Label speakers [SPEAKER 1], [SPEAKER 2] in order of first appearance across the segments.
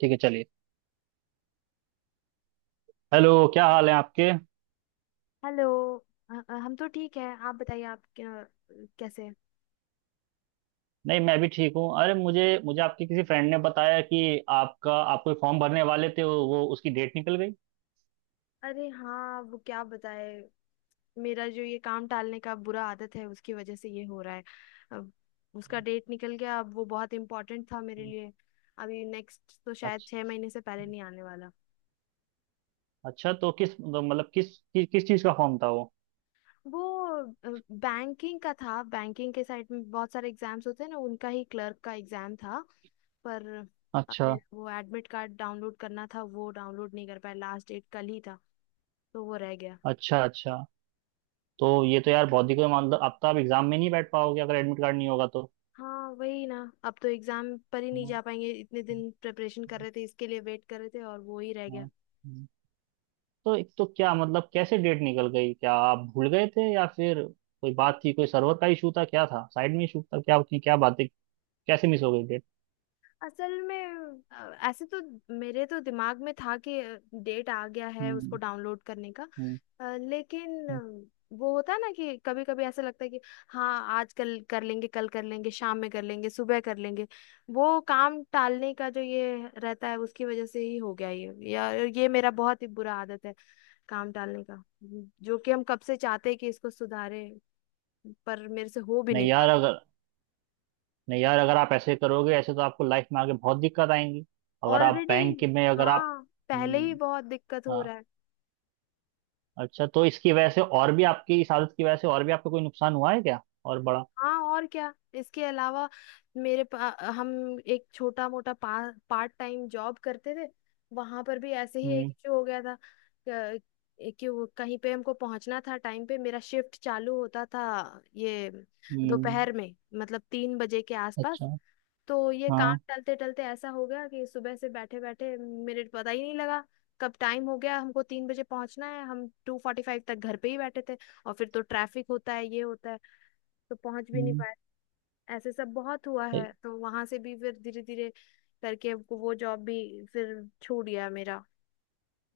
[SPEAKER 1] ठीक है, चलिए। हेलो, क्या हाल है आपके?
[SPEAKER 2] हेलो। हम तो ठीक है। आप बताइए आप क्या, कैसे हैं?
[SPEAKER 1] नहीं, मैं भी ठीक हूँ। अरे, मुझे मुझे आपके किसी फ्रेंड ने बताया कि आपका आप कोई फॉर्म भरने वाले थे, वो उसकी डेट निकल गई।
[SPEAKER 2] अरे हाँ वो क्या बताए। मेरा जो ये काम टालने का बुरा आदत है उसकी वजह से ये हो रहा है। अब उसका डेट निकल गया, अब वो बहुत इम्पोर्टेंट था मेरे लिए। अभी नेक्स्ट तो शायद
[SPEAKER 1] अच्छा।
[SPEAKER 2] 6 महीने से पहले नहीं आने वाला।
[SPEAKER 1] अच्छा। तो किस तो मतलब किस चीज़ का फॉर्म था वो?
[SPEAKER 2] वो बैंकिंग का था। बैंकिंग के साइड में बहुत सारे एग्जाम्स होते हैं ना, उनका ही क्लर्क का एग्जाम था। पर
[SPEAKER 1] अच्छा
[SPEAKER 2] मेरा वो एडमिट कार्ड डाउनलोड करना था, वो डाउनलोड नहीं कर पाया। लास्ट डेट कल ही था तो वो रह गया।
[SPEAKER 1] अच्छा। अच्छा। तो ये तो यार, बहुत ही कोई मतलब, अब तो आप एग्जाम में नहीं बैठ पाओगे, अगर एडमिट कार्ड नहीं होगा तो।
[SPEAKER 2] हाँ वही ना। अब तो एग्जाम पर ही नहीं
[SPEAKER 1] हाँ,
[SPEAKER 2] जा पाएंगे। इतने दिन प्रिपरेशन कर रहे थे, इसके लिए वेट कर रहे थे, और वो ही रह गया।
[SPEAKER 1] हाँ, हाँ। तो एक तो क्या मतलब कैसे डेट निकल गई? क्या आप भूल गए थे, या फिर कोई बात थी? कोई सर्वर का इशू था, क्या था, साइड में इशू था, क्या क्या बातें, कैसे मिस हो गई डेट?
[SPEAKER 2] असल में ऐसे तो मेरे तो दिमाग में था कि डेट आ गया है उसको
[SPEAKER 1] हम्म।
[SPEAKER 2] डाउनलोड करने का।
[SPEAKER 1] हम्म।
[SPEAKER 2] लेकिन
[SPEAKER 1] हम्म।
[SPEAKER 2] वो होता है ना कि कभी कभी ऐसा लगता है कि हाँ, आज कल कर लेंगे, कल कर लेंगे, शाम में कर लेंगे, सुबह कर लेंगे। वो काम टालने का जो ये रहता है उसकी वजह से ही हो गया ये। या ये मेरा बहुत ही बुरा आदत है काम डालने का, जो कि हम कब से चाहते हैं कि इसको सुधारे, पर मेरे से हो भी नहीं
[SPEAKER 1] नहीं
[SPEAKER 2] पा
[SPEAKER 1] यार अगर नहीं यार, अगर आप ऐसे करोगे, ऐसे तो आपको लाइफ में आगे बहुत दिक्कत आएंगी।
[SPEAKER 2] रहा
[SPEAKER 1] अगर आप
[SPEAKER 2] ऑलरेडी।
[SPEAKER 1] बैंक के में अगर आप
[SPEAKER 2] हाँ, पहले ही
[SPEAKER 1] हम्म।
[SPEAKER 2] बहुत दिक्कत हो
[SPEAKER 1] हाँ।
[SPEAKER 2] रहा है।
[SPEAKER 1] अच्छा, तो इसकी वजह से और भी, आपकी इस आदत की वजह से और भी आपको कोई नुकसान हुआ है क्या और बड़ा?
[SPEAKER 2] हाँ और क्या। इसके अलावा मेरे पा, हम एक छोटा मोटा पार्ट टाइम जॉब करते थे। वहां पर भी ऐसे ही एक
[SPEAKER 1] हम्म।
[SPEAKER 2] इशू हो गया था। क- कि वो कहीं पे हमको पहुंचना था। टाइम पे मेरा शिफ्ट चालू होता था ये
[SPEAKER 1] हम्म।
[SPEAKER 2] दोपहर में, मतलब 3 बजे के आसपास।
[SPEAKER 1] अच्छा।
[SPEAKER 2] तो ये काम
[SPEAKER 1] हाँ।
[SPEAKER 2] टलते टलते ऐसा हो गया कि सुबह से बैठे बैठे मिनट पता ही नहीं लगा कब टाइम हो गया। हमको 3 बजे पहुंचना है, हम 2:45 तक घर पे ही बैठे थे। और फिर तो ट्रैफिक होता है, ये होता है, तो पहुंच भी नहीं
[SPEAKER 1] हम्म।
[SPEAKER 2] पाए। ऐसे सब बहुत हुआ
[SPEAKER 1] तो
[SPEAKER 2] है। तो वहां से भी फिर धीरे धीरे करके वो जॉब भी फिर छूट गया मेरा,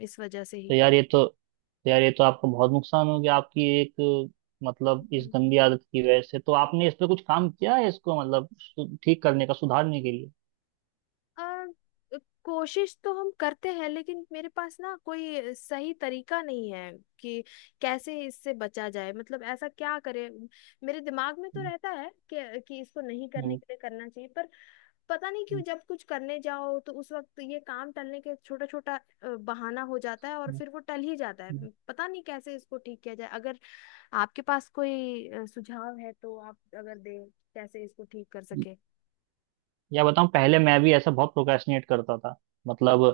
[SPEAKER 2] इस वजह से
[SPEAKER 1] तो
[SPEAKER 2] ही।
[SPEAKER 1] यार ये तो यार ये तो आपको बहुत नुकसान हो गया आपकी एक, मतलब इस
[SPEAKER 2] हम्म।
[SPEAKER 1] गंदी आदत की वजह से। तो आपने इस पे कुछ काम किया है इसको मतलब ठीक करने का, सुधारने के लिए?
[SPEAKER 2] आ, कोशिश तो हम करते हैं लेकिन मेरे पास ना कोई सही तरीका नहीं है कि कैसे इससे बचा जाए, मतलब ऐसा क्या करे। मेरे दिमाग में तो
[SPEAKER 1] हम्म।
[SPEAKER 2] रहता है कि इसको नहीं करने
[SPEAKER 1] हम्म।
[SPEAKER 2] के लिए करना चाहिए, पर पता नहीं क्यों
[SPEAKER 1] हम्म।
[SPEAKER 2] जब कुछ करने जाओ तो उस वक्त ये काम टलने के छोटा छोटा बहाना हो जाता है और फिर वो टल ही जाता है। पता नहीं कैसे इसको ठीक किया जाए। अगर आपके पास कोई सुझाव है तो आप अगर दें कैसे इसको ठीक कर सके।
[SPEAKER 1] या बताऊं, पहले मैं भी ऐसा बहुत प्रोक्रेस्टिनेट करता था। मतलब,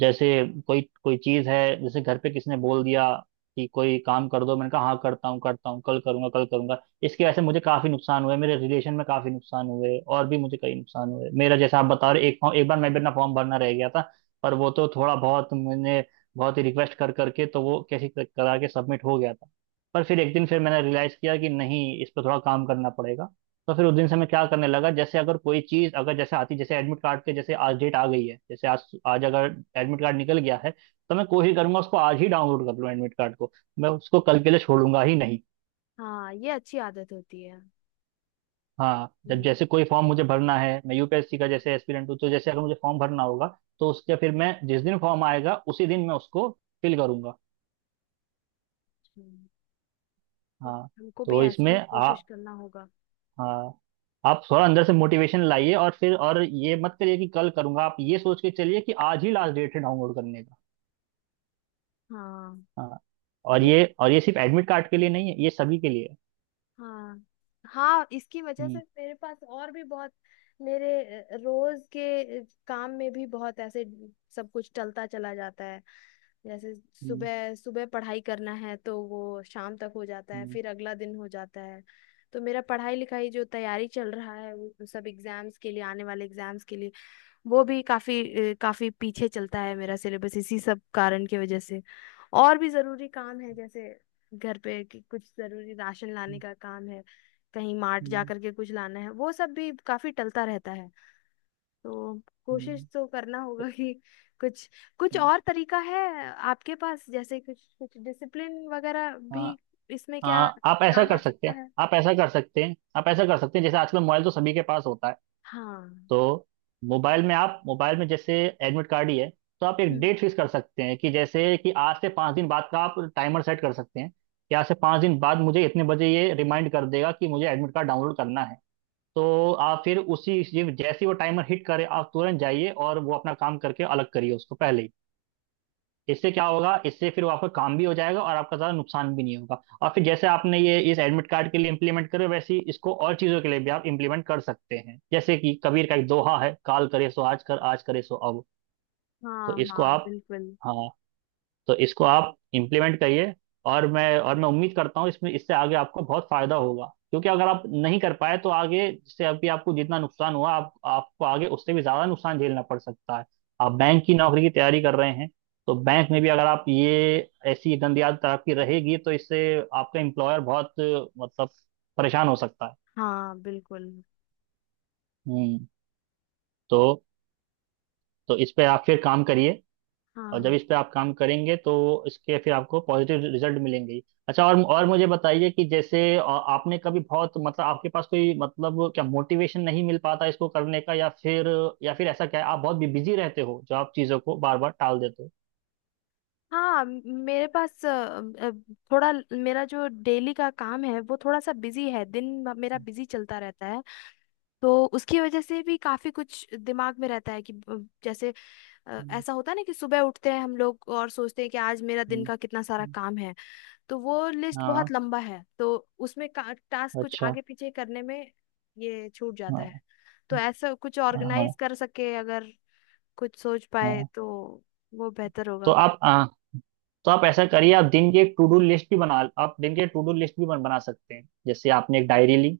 [SPEAKER 1] जैसे कोई कोई चीज है, जैसे घर पे किसी ने बोल दिया कि कोई काम कर दो, मैंने कहा हाँ करता हूँ करता हूँ, कल करूंगा कल करूंगा। इसकी वजह से मुझे काफी नुकसान हुए, मेरे रिलेशन में काफी नुकसान हुए, और भी मुझे कई नुकसान हुए। मेरा, जैसा आप बता रहे, एक फॉर्म एक बार मैं भी अपना फॉर्म भरना रह गया था। पर वो तो थोड़ा बहुत मैंने बहुत ही रिक्वेस्ट कर करके, तो वो कैसे करा के सबमिट हो गया था। पर फिर एक दिन फिर मैंने रियलाइज किया कि नहीं, इस पर थोड़ा काम करना पड़ेगा। तो फिर उस दिन से मैं क्या करने लगा, जैसे अगर कोई चीज, अगर जैसे आती, जैसे एडमिट कार्ड के जैसे आज डेट आ गई है, जैसे आज आज अगर एडमिट कार्ड निकल गया है, तो मैं कोशिश करूंगा उसको आज ही डाउनलोड कर लूँ एडमिट कार्ड को, मैं उसको कल के लिए छोड़ूंगा ही नहीं।
[SPEAKER 2] हाँ ये अच्छी आदत होती है।
[SPEAKER 1] हाँ, जब जैसे कोई फॉर्म मुझे भरना है, मैं यूपीएससी का जैसे एस्पिरेंट हूँ, तो जैसे अगर मुझे फॉर्म भरना होगा, तो उसके फिर मैं जिस दिन फॉर्म आएगा उसी दिन मैं उसको फिल करूंगा।
[SPEAKER 2] अच्छा, तो
[SPEAKER 1] हाँ
[SPEAKER 2] हमको भी
[SPEAKER 1] तो
[SPEAKER 2] ऐसा
[SPEAKER 1] इसमें
[SPEAKER 2] ही
[SPEAKER 1] आ
[SPEAKER 2] कोशिश करना होगा।
[SPEAKER 1] हाँ, आप थोड़ा अंदर से मोटिवेशन लाइए, और फिर और ये मत करिए कि कल करूंगा, आप ये सोच के चलिए कि आज ही लास्ट डेट है डाउनलोड करने।
[SPEAKER 2] हाँ।
[SPEAKER 1] हाँ और
[SPEAKER 2] तो
[SPEAKER 1] ये, और ये सिर्फ एडमिट कार्ड के लिए नहीं है, ये सभी के लिए है।
[SPEAKER 2] हाँ, हाँ, इसकी वजह से
[SPEAKER 1] हम्म।
[SPEAKER 2] मेरे पास और भी बहुत। मेरे रोज के काम में भी बहुत ऐसे सब कुछ चलता चला जाता है। जैसे
[SPEAKER 1] हम्म।
[SPEAKER 2] सुबह सुबह पढ़ाई करना है तो वो शाम तक हो जाता है,
[SPEAKER 1] हम्म।
[SPEAKER 2] फिर अगला दिन हो जाता है। तो मेरा पढ़ाई लिखाई जो तैयारी चल रहा है वो सब एग्जाम्स के लिए, आने वाले एग्जाम्स के लिए, वो भी काफी काफी पीछे चलता है। मेरा सिलेबस इसी सब कारण की वजह से। और भी जरूरी काम है जैसे घर पे कि कुछ जरूरी राशन लाने
[SPEAKER 1] हम्म।
[SPEAKER 2] का काम है, कहीं मार्ट जा
[SPEAKER 1] हम्म।
[SPEAKER 2] करके कुछ लाना है, वो सब भी काफी टलता रहता है। तो
[SPEAKER 1] हम्म।
[SPEAKER 2] कोशिश तो करना होगा कि कुछ कुछ
[SPEAKER 1] हम्म।
[SPEAKER 2] और तरीका है आपके पास, जैसे कुछ कुछ डिसिप्लिन वगैरह
[SPEAKER 1] हाँ।
[SPEAKER 2] भी इसमें क्या
[SPEAKER 1] हाँ, आप ऐसा
[SPEAKER 2] काम
[SPEAKER 1] कर
[SPEAKER 2] आ
[SPEAKER 1] सकते
[SPEAKER 2] सकता
[SPEAKER 1] हैं
[SPEAKER 2] है।
[SPEAKER 1] आप ऐसा कर सकते हैं आप ऐसा कर सकते हैं, जैसे आजकल मोबाइल तो सभी के पास होता है।
[SPEAKER 2] हाँ,
[SPEAKER 1] तो मोबाइल में, जैसे एडमिट कार्ड ही है, तो आप एक
[SPEAKER 2] हम्म।
[SPEAKER 1] डेट फिक्स कर सकते हैं, कि जैसे कि आज से 5 दिन बाद का आप टाइमर सेट कर सकते हैं, कि आज से पाँच दिन बाद मुझे इतने बजे ये रिमाइंड कर देगा कि मुझे एडमिट कार्ड डाउनलोड करना है। तो आप फिर उसी, जैसे ही वो टाइमर हिट करे, आप तुरंत जाइए और वो अपना काम करके अलग करिए उसको पहले ही। इससे क्या होगा, इससे फिर वो आपका काम भी हो जाएगा और आपका ज़्यादा नुकसान भी नहीं होगा। और फिर जैसे आपने ये इस एडमिट कार्ड के लिए इम्प्लीमेंट करे, वैसे ही इसको और चीज़ों के लिए भी आप इम्प्लीमेंट कर सकते हैं। जैसे कि कबीर का एक दोहा है, काल करे सो आज कर, आज करे सो अब। तो
[SPEAKER 2] हाँ,
[SPEAKER 1] इसको
[SPEAKER 2] हाँ,
[SPEAKER 1] आप
[SPEAKER 2] बिल्कुल।
[SPEAKER 1] हाँ, तो इसको आप इम्प्लीमेंट करिए। और मैं उम्मीद करता हूँ, इसमें इससे आगे आपको बहुत फायदा होगा, क्योंकि अगर आप नहीं कर पाए तो आगे, जैसे अभी आपको जितना नुकसान हुआ, आप आपको आगे उससे भी ज्यादा नुकसान झेलना पड़ सकता है। आप बैंक की नौकरी की तैयारी कर रहे हैं, तो बैंक में भी अगर आप ये ऐसी गंदी आदत आपकी रहेगी, तो इससे आपका एम्प्लॉयर बहुत, मतलब, परेशान हो सकता है।
[SPEAKER 2] हाँ, बिल्कुल।
[SPEAKER 1] हम्म। तो तो इस पे आप फिर काम करिए। और जब
[SPEAKER 2] हाँ,
[SPEAKER 1] इस पे आप काम करेंगे, तो इसके फिर आपको पॉजिटिव रिजल्ट मिलेंगे ही। अच्छा, और मुझे बताइए कि जैसे, आपने कभी बहुत, मतलब आपके पास कोई, मतलब क्या मोटिवेशन नहीं मिल पाता इसको करने का? या फिर, या फिर ऐसा क्या है, आप बहुत बिजी रहते हो जो आप चीज़ों को बार बार टाल देते हो?
[SPEAKER 2] हाँ, मेरे पास मेरा जो डेली का काम है वो थोड़ा सा बिजी है। दिन मेरा बिजी चलता रहता है। तो उसकी वजह से भी काफी कुछ दिमाग में रहता है कि जैसे
[SPEAKER 1] हम्म।
[SPEAKER 2] ऐसा होता है ना कि सुबह उठते हैं हम लोग और सोचते हैं कि आज मेरा दिन
[SPEAKER 1] हम्म।
[SPEAKER 2] का कितना सारा
[SPEAKER 1] हम्म।
[SPEAKER 2] काम है। तो वो लिस्ट
[SPEAKER 1] हाँ।
[SPEAKER 2] बहुत लंबा है तो उसमें टास्क कुछ
[SPEAKER 1] अच्छा।
[SPEAKER 2] आगे पीछे करने में ये छूट जाता है।
[SPEAKER 1] हाँ।
[SPEAKER 2] तो ऐसा कुछ
[SPEAKER 1] हाँ।
[SPEAKER 2] ऑर्गेनाइज कर सके, अगर कुछ सोच पाए
[SPEAKER 1] हाँ।
[SPEAKER 2] तो वो बेहतर
[SPEAKER 1] तो
[SPEAKER 2] होगा।
[SPEAKER 1] आप आ, तो आप ऐसा करिए, आप दिन की एक टू डू लिस्ट भी बना आप दिन की टू डू लिस्ट भी बना सकते हैं। जैसे आपने एक डायरी ली,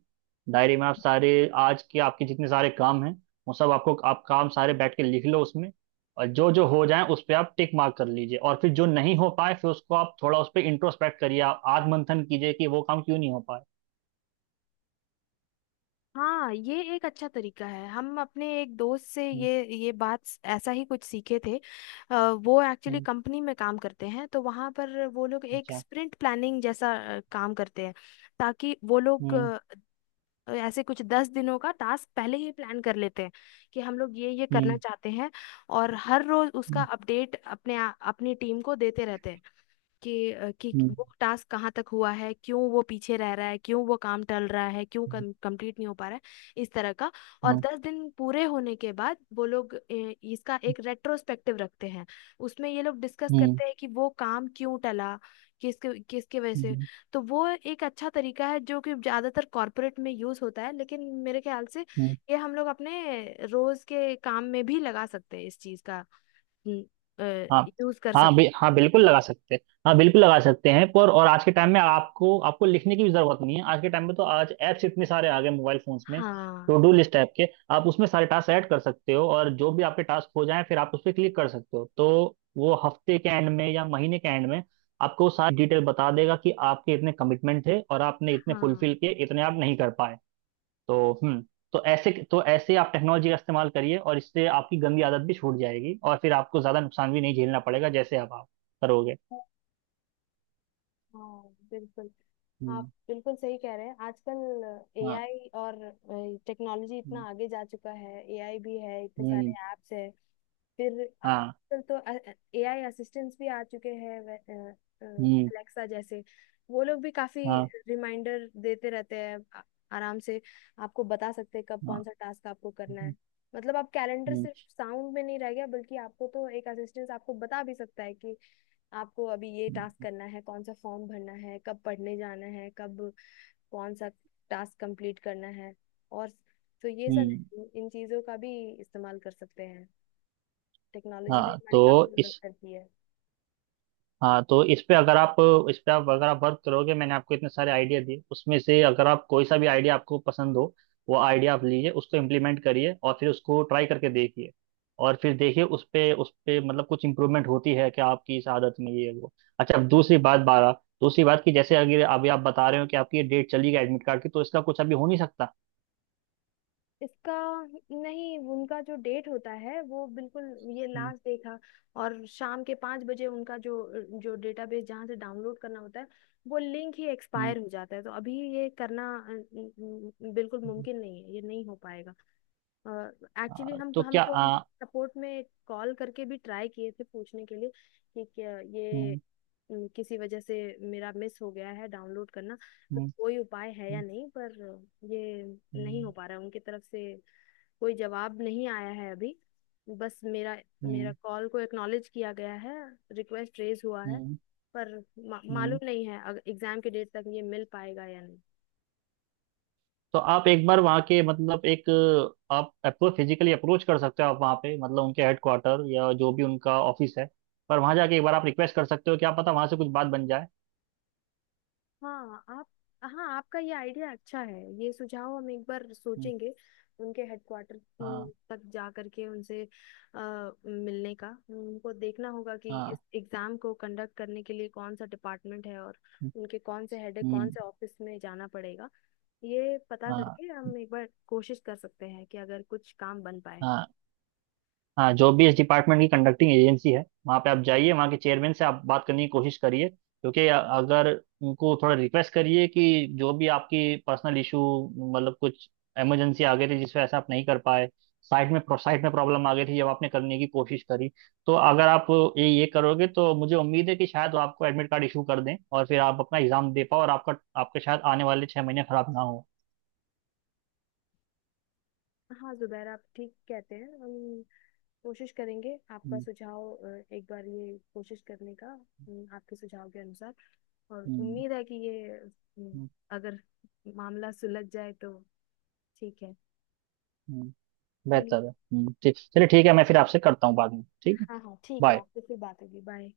[SPEAKER 1] डायरी में आप सारे, आज के आपके जितने सारे काम हैं, वो सब आपको, आप काम सारे बैठ के लिख लो उसमें। और जो जो हो जाए उस पे आप टिक मार्क कर लीजिए, और फिर जो नहीं हो पाए फिर उसको आप थोड़ा उस पे इंट्रोस्पेक्ट करिए, आप आत्ममंथन कीजिए कि वो काम क्यों नहीं हो पाए।
[SPEAKER 2] हाँ ये एक अच्छा तरीका है। हम अपने एक दोस्त से
[SPEAKER 1] हम्म।
[SPEAKER 2] ये बात ऐसा ही कुछ सीखे थे। अ, वो एक्चुअली
[SPEAKER 1] हम्म।
[SPEAKER 2] कंपनी में काम करते हैं तो वहाँ पर वो लोग एक
[SPEAKER 1] अच्छा।
[SPEAKER 2] स्प्रिंट प्लानिंग जैसा काम करते हैं। ताकि वो लोग
[SPEAKER 1] हम्म।
[SPEAKER 2] ऐसे कुछ 10 दिनों का टास्क पहले ही प्लान कर लेते हैं कि हम लोग ये करना
[SPEAKER 1] हम्म।
[SPEAKER 2] चाहते हैं। और हर रोज उसका
[SPEAKER 1] हम्म।
[SPEAKER 2] अपडेट अपने अपनी टीम को देते रहते हैं कि
[SPEAKER 1] हम्म।
[SPEAKER 2] वो टास्क कहाँ तक हुआ है, क्यों वो पीछे रह रहा है, क्यों वो काम टल रहा है, क्यों कंप्लीट नहीं हो पा रहा है, इस तरह का। और
[SPEAKER 1] हम्म।
[SPEAKER 2] 10 दिन पूरे होने के बाद वो लोग इसका एक रेट्रोस्पेक्टिव रखते हैं। उसमें ये लोग डिस्कस
[SPEAKER 1] हम्म।
[SPEAKER 2] करते हैं कि वो काम क्यों टला, किसके किसके वजह से।
[SPEAKER 1] हम्म।
[SPEAKER 2] तो वो एक अच्छा तरीका है जो कि ज्यादातर कॉरपोरेट में यूज होता है, लेकिन मेरे ख्याल से
[SPEAKER 1] हम्म।
[SPEAKER 2] ये हम लोग अपने रोज के काम में भी लगा सकते हैं। इस चीज का
[SPEAKER 1] हाँ
[SPEAKER 2] यूज कर
[SPEAKER 1] हाँ बि,
[SPEAKER 2] सकते हैं।
[SPEAKER 1] हाँ, बिल्कुल लगा सकते हैं। पर, और आज के टाइम में आपको, आपको लिखने की भी जरूरत नहीं है। आज के टाइम में तो आज ऐप्स इतने सारे आ गए मोबाइल फोन्स में,
[SPEAKER 2] हाँ।
[SPEAKER 1] टू डू लिस्ट ऐप के, आप उसमें सारे टास्क ऐड कर सकते हो। और जो भी आपके टास्क हो जाए, फिर आप उस पर क्लिक कर सकते हो, तो वो हफ्ते के एंड में या महीने के एंड में आपको सारी डिटेल बता देगा कि आपके इतने कमिटमेंट थे और आपने इतने फुलफिल
[SPEAKER 2] हाँ,
[SPEAKER 1] किए, इतने आप नहीं कर पाए। तो, हम्म। तो ऐसे आप टेक्नोलॉजी का इस्तेमाल करिए, और इससे आपकी गंदी आदत भी छूट जाएगी और फिर आपको ज्यादा नुकसान भी नहीं झेलना पड़ेगा, जैसे अब आप करोगे।
[SPEAKER 2] हाँ, बिल्कुल। आप
[SPEAKER 1] हम्म।
[SPEAKER 2] बिल्कुल सही कह रहे हैं। आजकल
[SPEAKER 1] हाँ।
[SPEAKER 2] एआई और टेक्नोलॉजी इतना
[SPEAKER 1] हम्म।
[SPEAKER 2] आगे जा चुका है, एआई भी है, इतने सारे
[SPEAKER 1] हम्म।
[SPEAKER 2] ऐप्स है। फिर
[SPEAKER 1] हाँ।
[SPEAKER 2] आजकल तो एआई असिस्टेंट्स भी आ चुके हैं,
[SPEAKER 1] हम्म।
[SPEAKER 2] अलेक्सा जैसे। वो लोग भी काफी
[SPEAKER 1] हाँ।
[SPEAKER 2] रिमाइंडर देते रहते हैं। आराम से आपको बता सकते हैं कब
[SPEAKER 1] हाँ।
[SPEAKER 2] कौन सा टास्क आपको करना
[SPEAKER 1] हम्म।
[SPEAKER 2] है। मतलब आप कैलेंडर
[SPEAKER 1] हम्म।
[SPEAKER 2] सिर्फ साउंड में नहीं रह गया, बल्कि आपको तो एक असिस्टेंट आपको बता भी सकता है कि आपको अभी ये टास्क करना है, कौन सा फॉर्म भरना है, कब पढ़ने जाना है, कब कौन सा टास्क कंप्लीट करना है। और तो ये सब
[SPEAKER 1] हम्म।
[SPEAKER 2] है, इन चीज़ों का भी इस्तेमाल कर सकते हैं। टेक्नोलॉजी भी
[SPEAKER 1] हाँ
[SPEAKER 2] हमारी काफ़ी
[SPEAKER 1] तो
[SPEAKER 2] मदद
[SPEAKER 1] इस
[SPEAKER 2] करती है।
[SPEAKER 1] हाँ, तो इस पे अगर आप, इस पे आप अगर आप वर्क करोगे, मैंने आपको इतने सारे आइडिया दिए, उसमें से अगर आप कोई सा भी आइडिया आपको पसंद हो, वो आइडिया आप लीजिए, उसको इम्प्लीमेंट करिए, और फिर उसको ट्राई करके देखिए, और फिर देखिए उस पे, उस पे मतलब कुछ इम्प्रूवमेंट होती है क्या आपकी इस आदत में, ये वो? अच्छा, अब दूसरी बात की, जैसे अगर अभी आप बता रहे हो कि आपकी ये डेट चली गई एडमिट कार्ड की, तो इसका कुछ अभी हो नहीं सकता।
[SPEAKER 2] इसका नहीं, उनका जो डेट होता है वो बिल्कुल, ये
[SPEAKER 1] हम्म।
[SPEAKER 2] लास्ट देखा। और शाम के 5 बजे उनका जो जो डेटाबेस जहाँ से डाउनलोड करना होता है वो लिंक ही
[SPEAKER 1] हम्म।
[SPEAKER 2] एक्सपायर हो जाता है। तो अभी ये करना बिल्कुल
[SPEAKER 1] हम्म।
[SPEAKER 2] मुमकिन नहीं है, ये नहीं हो पाएगा। एक्चुअली हम
[SPEAKER 1] तो
[SPEAKER 2] हम
[SPEAKER 1] क्या?
[SPEAKER 2] तो उनके सपोर्ट में कॉल करके भी ट्राई किए थे पूछने के लिए कि क्या ये
[SPEAKER 1] हम्म।
[SPEAKER 2] किसी वजह से मेरा मिस हो गया है डाउनलोड करना, तो
[SPEAKER 1] हम्म।
[SPEAKER 2] कोई उपाय है या
[SPEAKER 1] हम्म।
[SPEAKER 2] नहीं, पर ये नहीं हो पा रहा है। उनकी तरफ से कोई जवाब नहीं आया है अभी। बस मेरा मेरा
[SPEAKER 1] हम्म।
[SPEAKER 2] कॉल को एक्नॉलेज किया गया है, रिक्वेस्ट रेज हुआ है,
[SPEAKER 1] हम्म।
[SPEAKER 2] पर मालूम
[SPEAKER 1] हम्म।
[SPEAKER 2] नहीं है अगर एग्जाम के डेट तक ये मिल पाएगा या नहीं।
[SPEAKER 1] तो आप एक बार वहाँ के, मतलब एक, आप अप्रोच, फिजिकली अप्रोच कर सकते हो, आप वहाँ पे, मतलब उनके हेडक्वार्टर या जो भी उनका ऑफिस है, पर वहाँ जाके एक बार आप रिक्वेस्ट कर सकते हो, क्या पता वहाँ से कुछ बात बन जाए।
[SPEAKER 2] हाँ आप हाँ, आपका ये आइडिया अच्छा है, ये सुझाव हम एक बार
[SPEAKER 1] हम्म।
[SPEAKER 2] सोचेंगे। उनके हेडक्वार्टर
[SPEAKER 1] हाँ।
[SPEAKER 2] तक जा करके उनसे अ, मिलने का, उनको देखना होगा कि
[SPEAKER 1] हाँ।
[SPEAKER 2] इस एग्जाम को कंडक्ट करने के लिए कौन सा डिपार्टमेंट है और
[SPEAKER 1] हम्म।
[SPEAKER 2] उनके कौन से हेड है, कौन
[SPEAKER 1] हम्म।
[SPEAKER 2] से ऑफिस में जाना पड़ेगा। ये पता
[SPEAKER 1] हाँ।
[SPEAKER 2] करके हम एक बार कोशिश कर सकते हैं कि अगर कुछ काम बन पाए।
[SPEAKER 1] हाँ। हाँ, जो भी इस डिपार्टमेंट की कंडक्टिंग एजेंसी है, वहाँ पे आप जाइए, वहाँ के चेयरमैन से आप बात करने की कोशिश करिए, क्योंकि अगर उनको थोड़ा रिक्वेस्ट करिए कि जो भी आपकी पर्सनल इशू, मतलब कुछ इमरजेंसी आ गई थी जिस वजह से आप नहीं कर पाए, साइट में प्रॉब्लम आ गई थी जब आपने करने की कोशिश करी, तो अगर आप ये करोगे, तो मुझे उम्मीद है कि शायद वो आपको एडमिट कार्ड इशू कर दें, और फिर आप अपना एग्जाम दे पाओ, और आपका आपके शायद आने वाले 6 महीने खराब ना हो।
[SPEAKER 2] हाँ जुबैर, आप ठीक कहते हैं। हम कोशिश करेंगे आपका
[SPEAKER 1] हम्म।
[SPEAKER 2] सुझाव, एक बार ये कोशिश करने का आपके सुझाव के अनुसार। और
[SPEAKER 1] हम्म।
[SPEAKER 2] उम्मीद है कि ये
[SPEAKER 1] हम्म।
[SPEAKER 2] अगर मामला सुलझ जाए तो ठीक है।
[SPEAKER 1] हम्म।
[SPEAKER 2] चलिए।
[SPEAKER 1] बेहतर है। ठीक, चलिए, ठीक है, मैं फिर आपसे करता हूँ बाद में, ठीक है?
[SPEAKER 2] हाँ, हाँ, ठीक है,
[SPEAKER 1] बाय।
[SPEAKER 2] आपसे फिर बात होगी। बाय।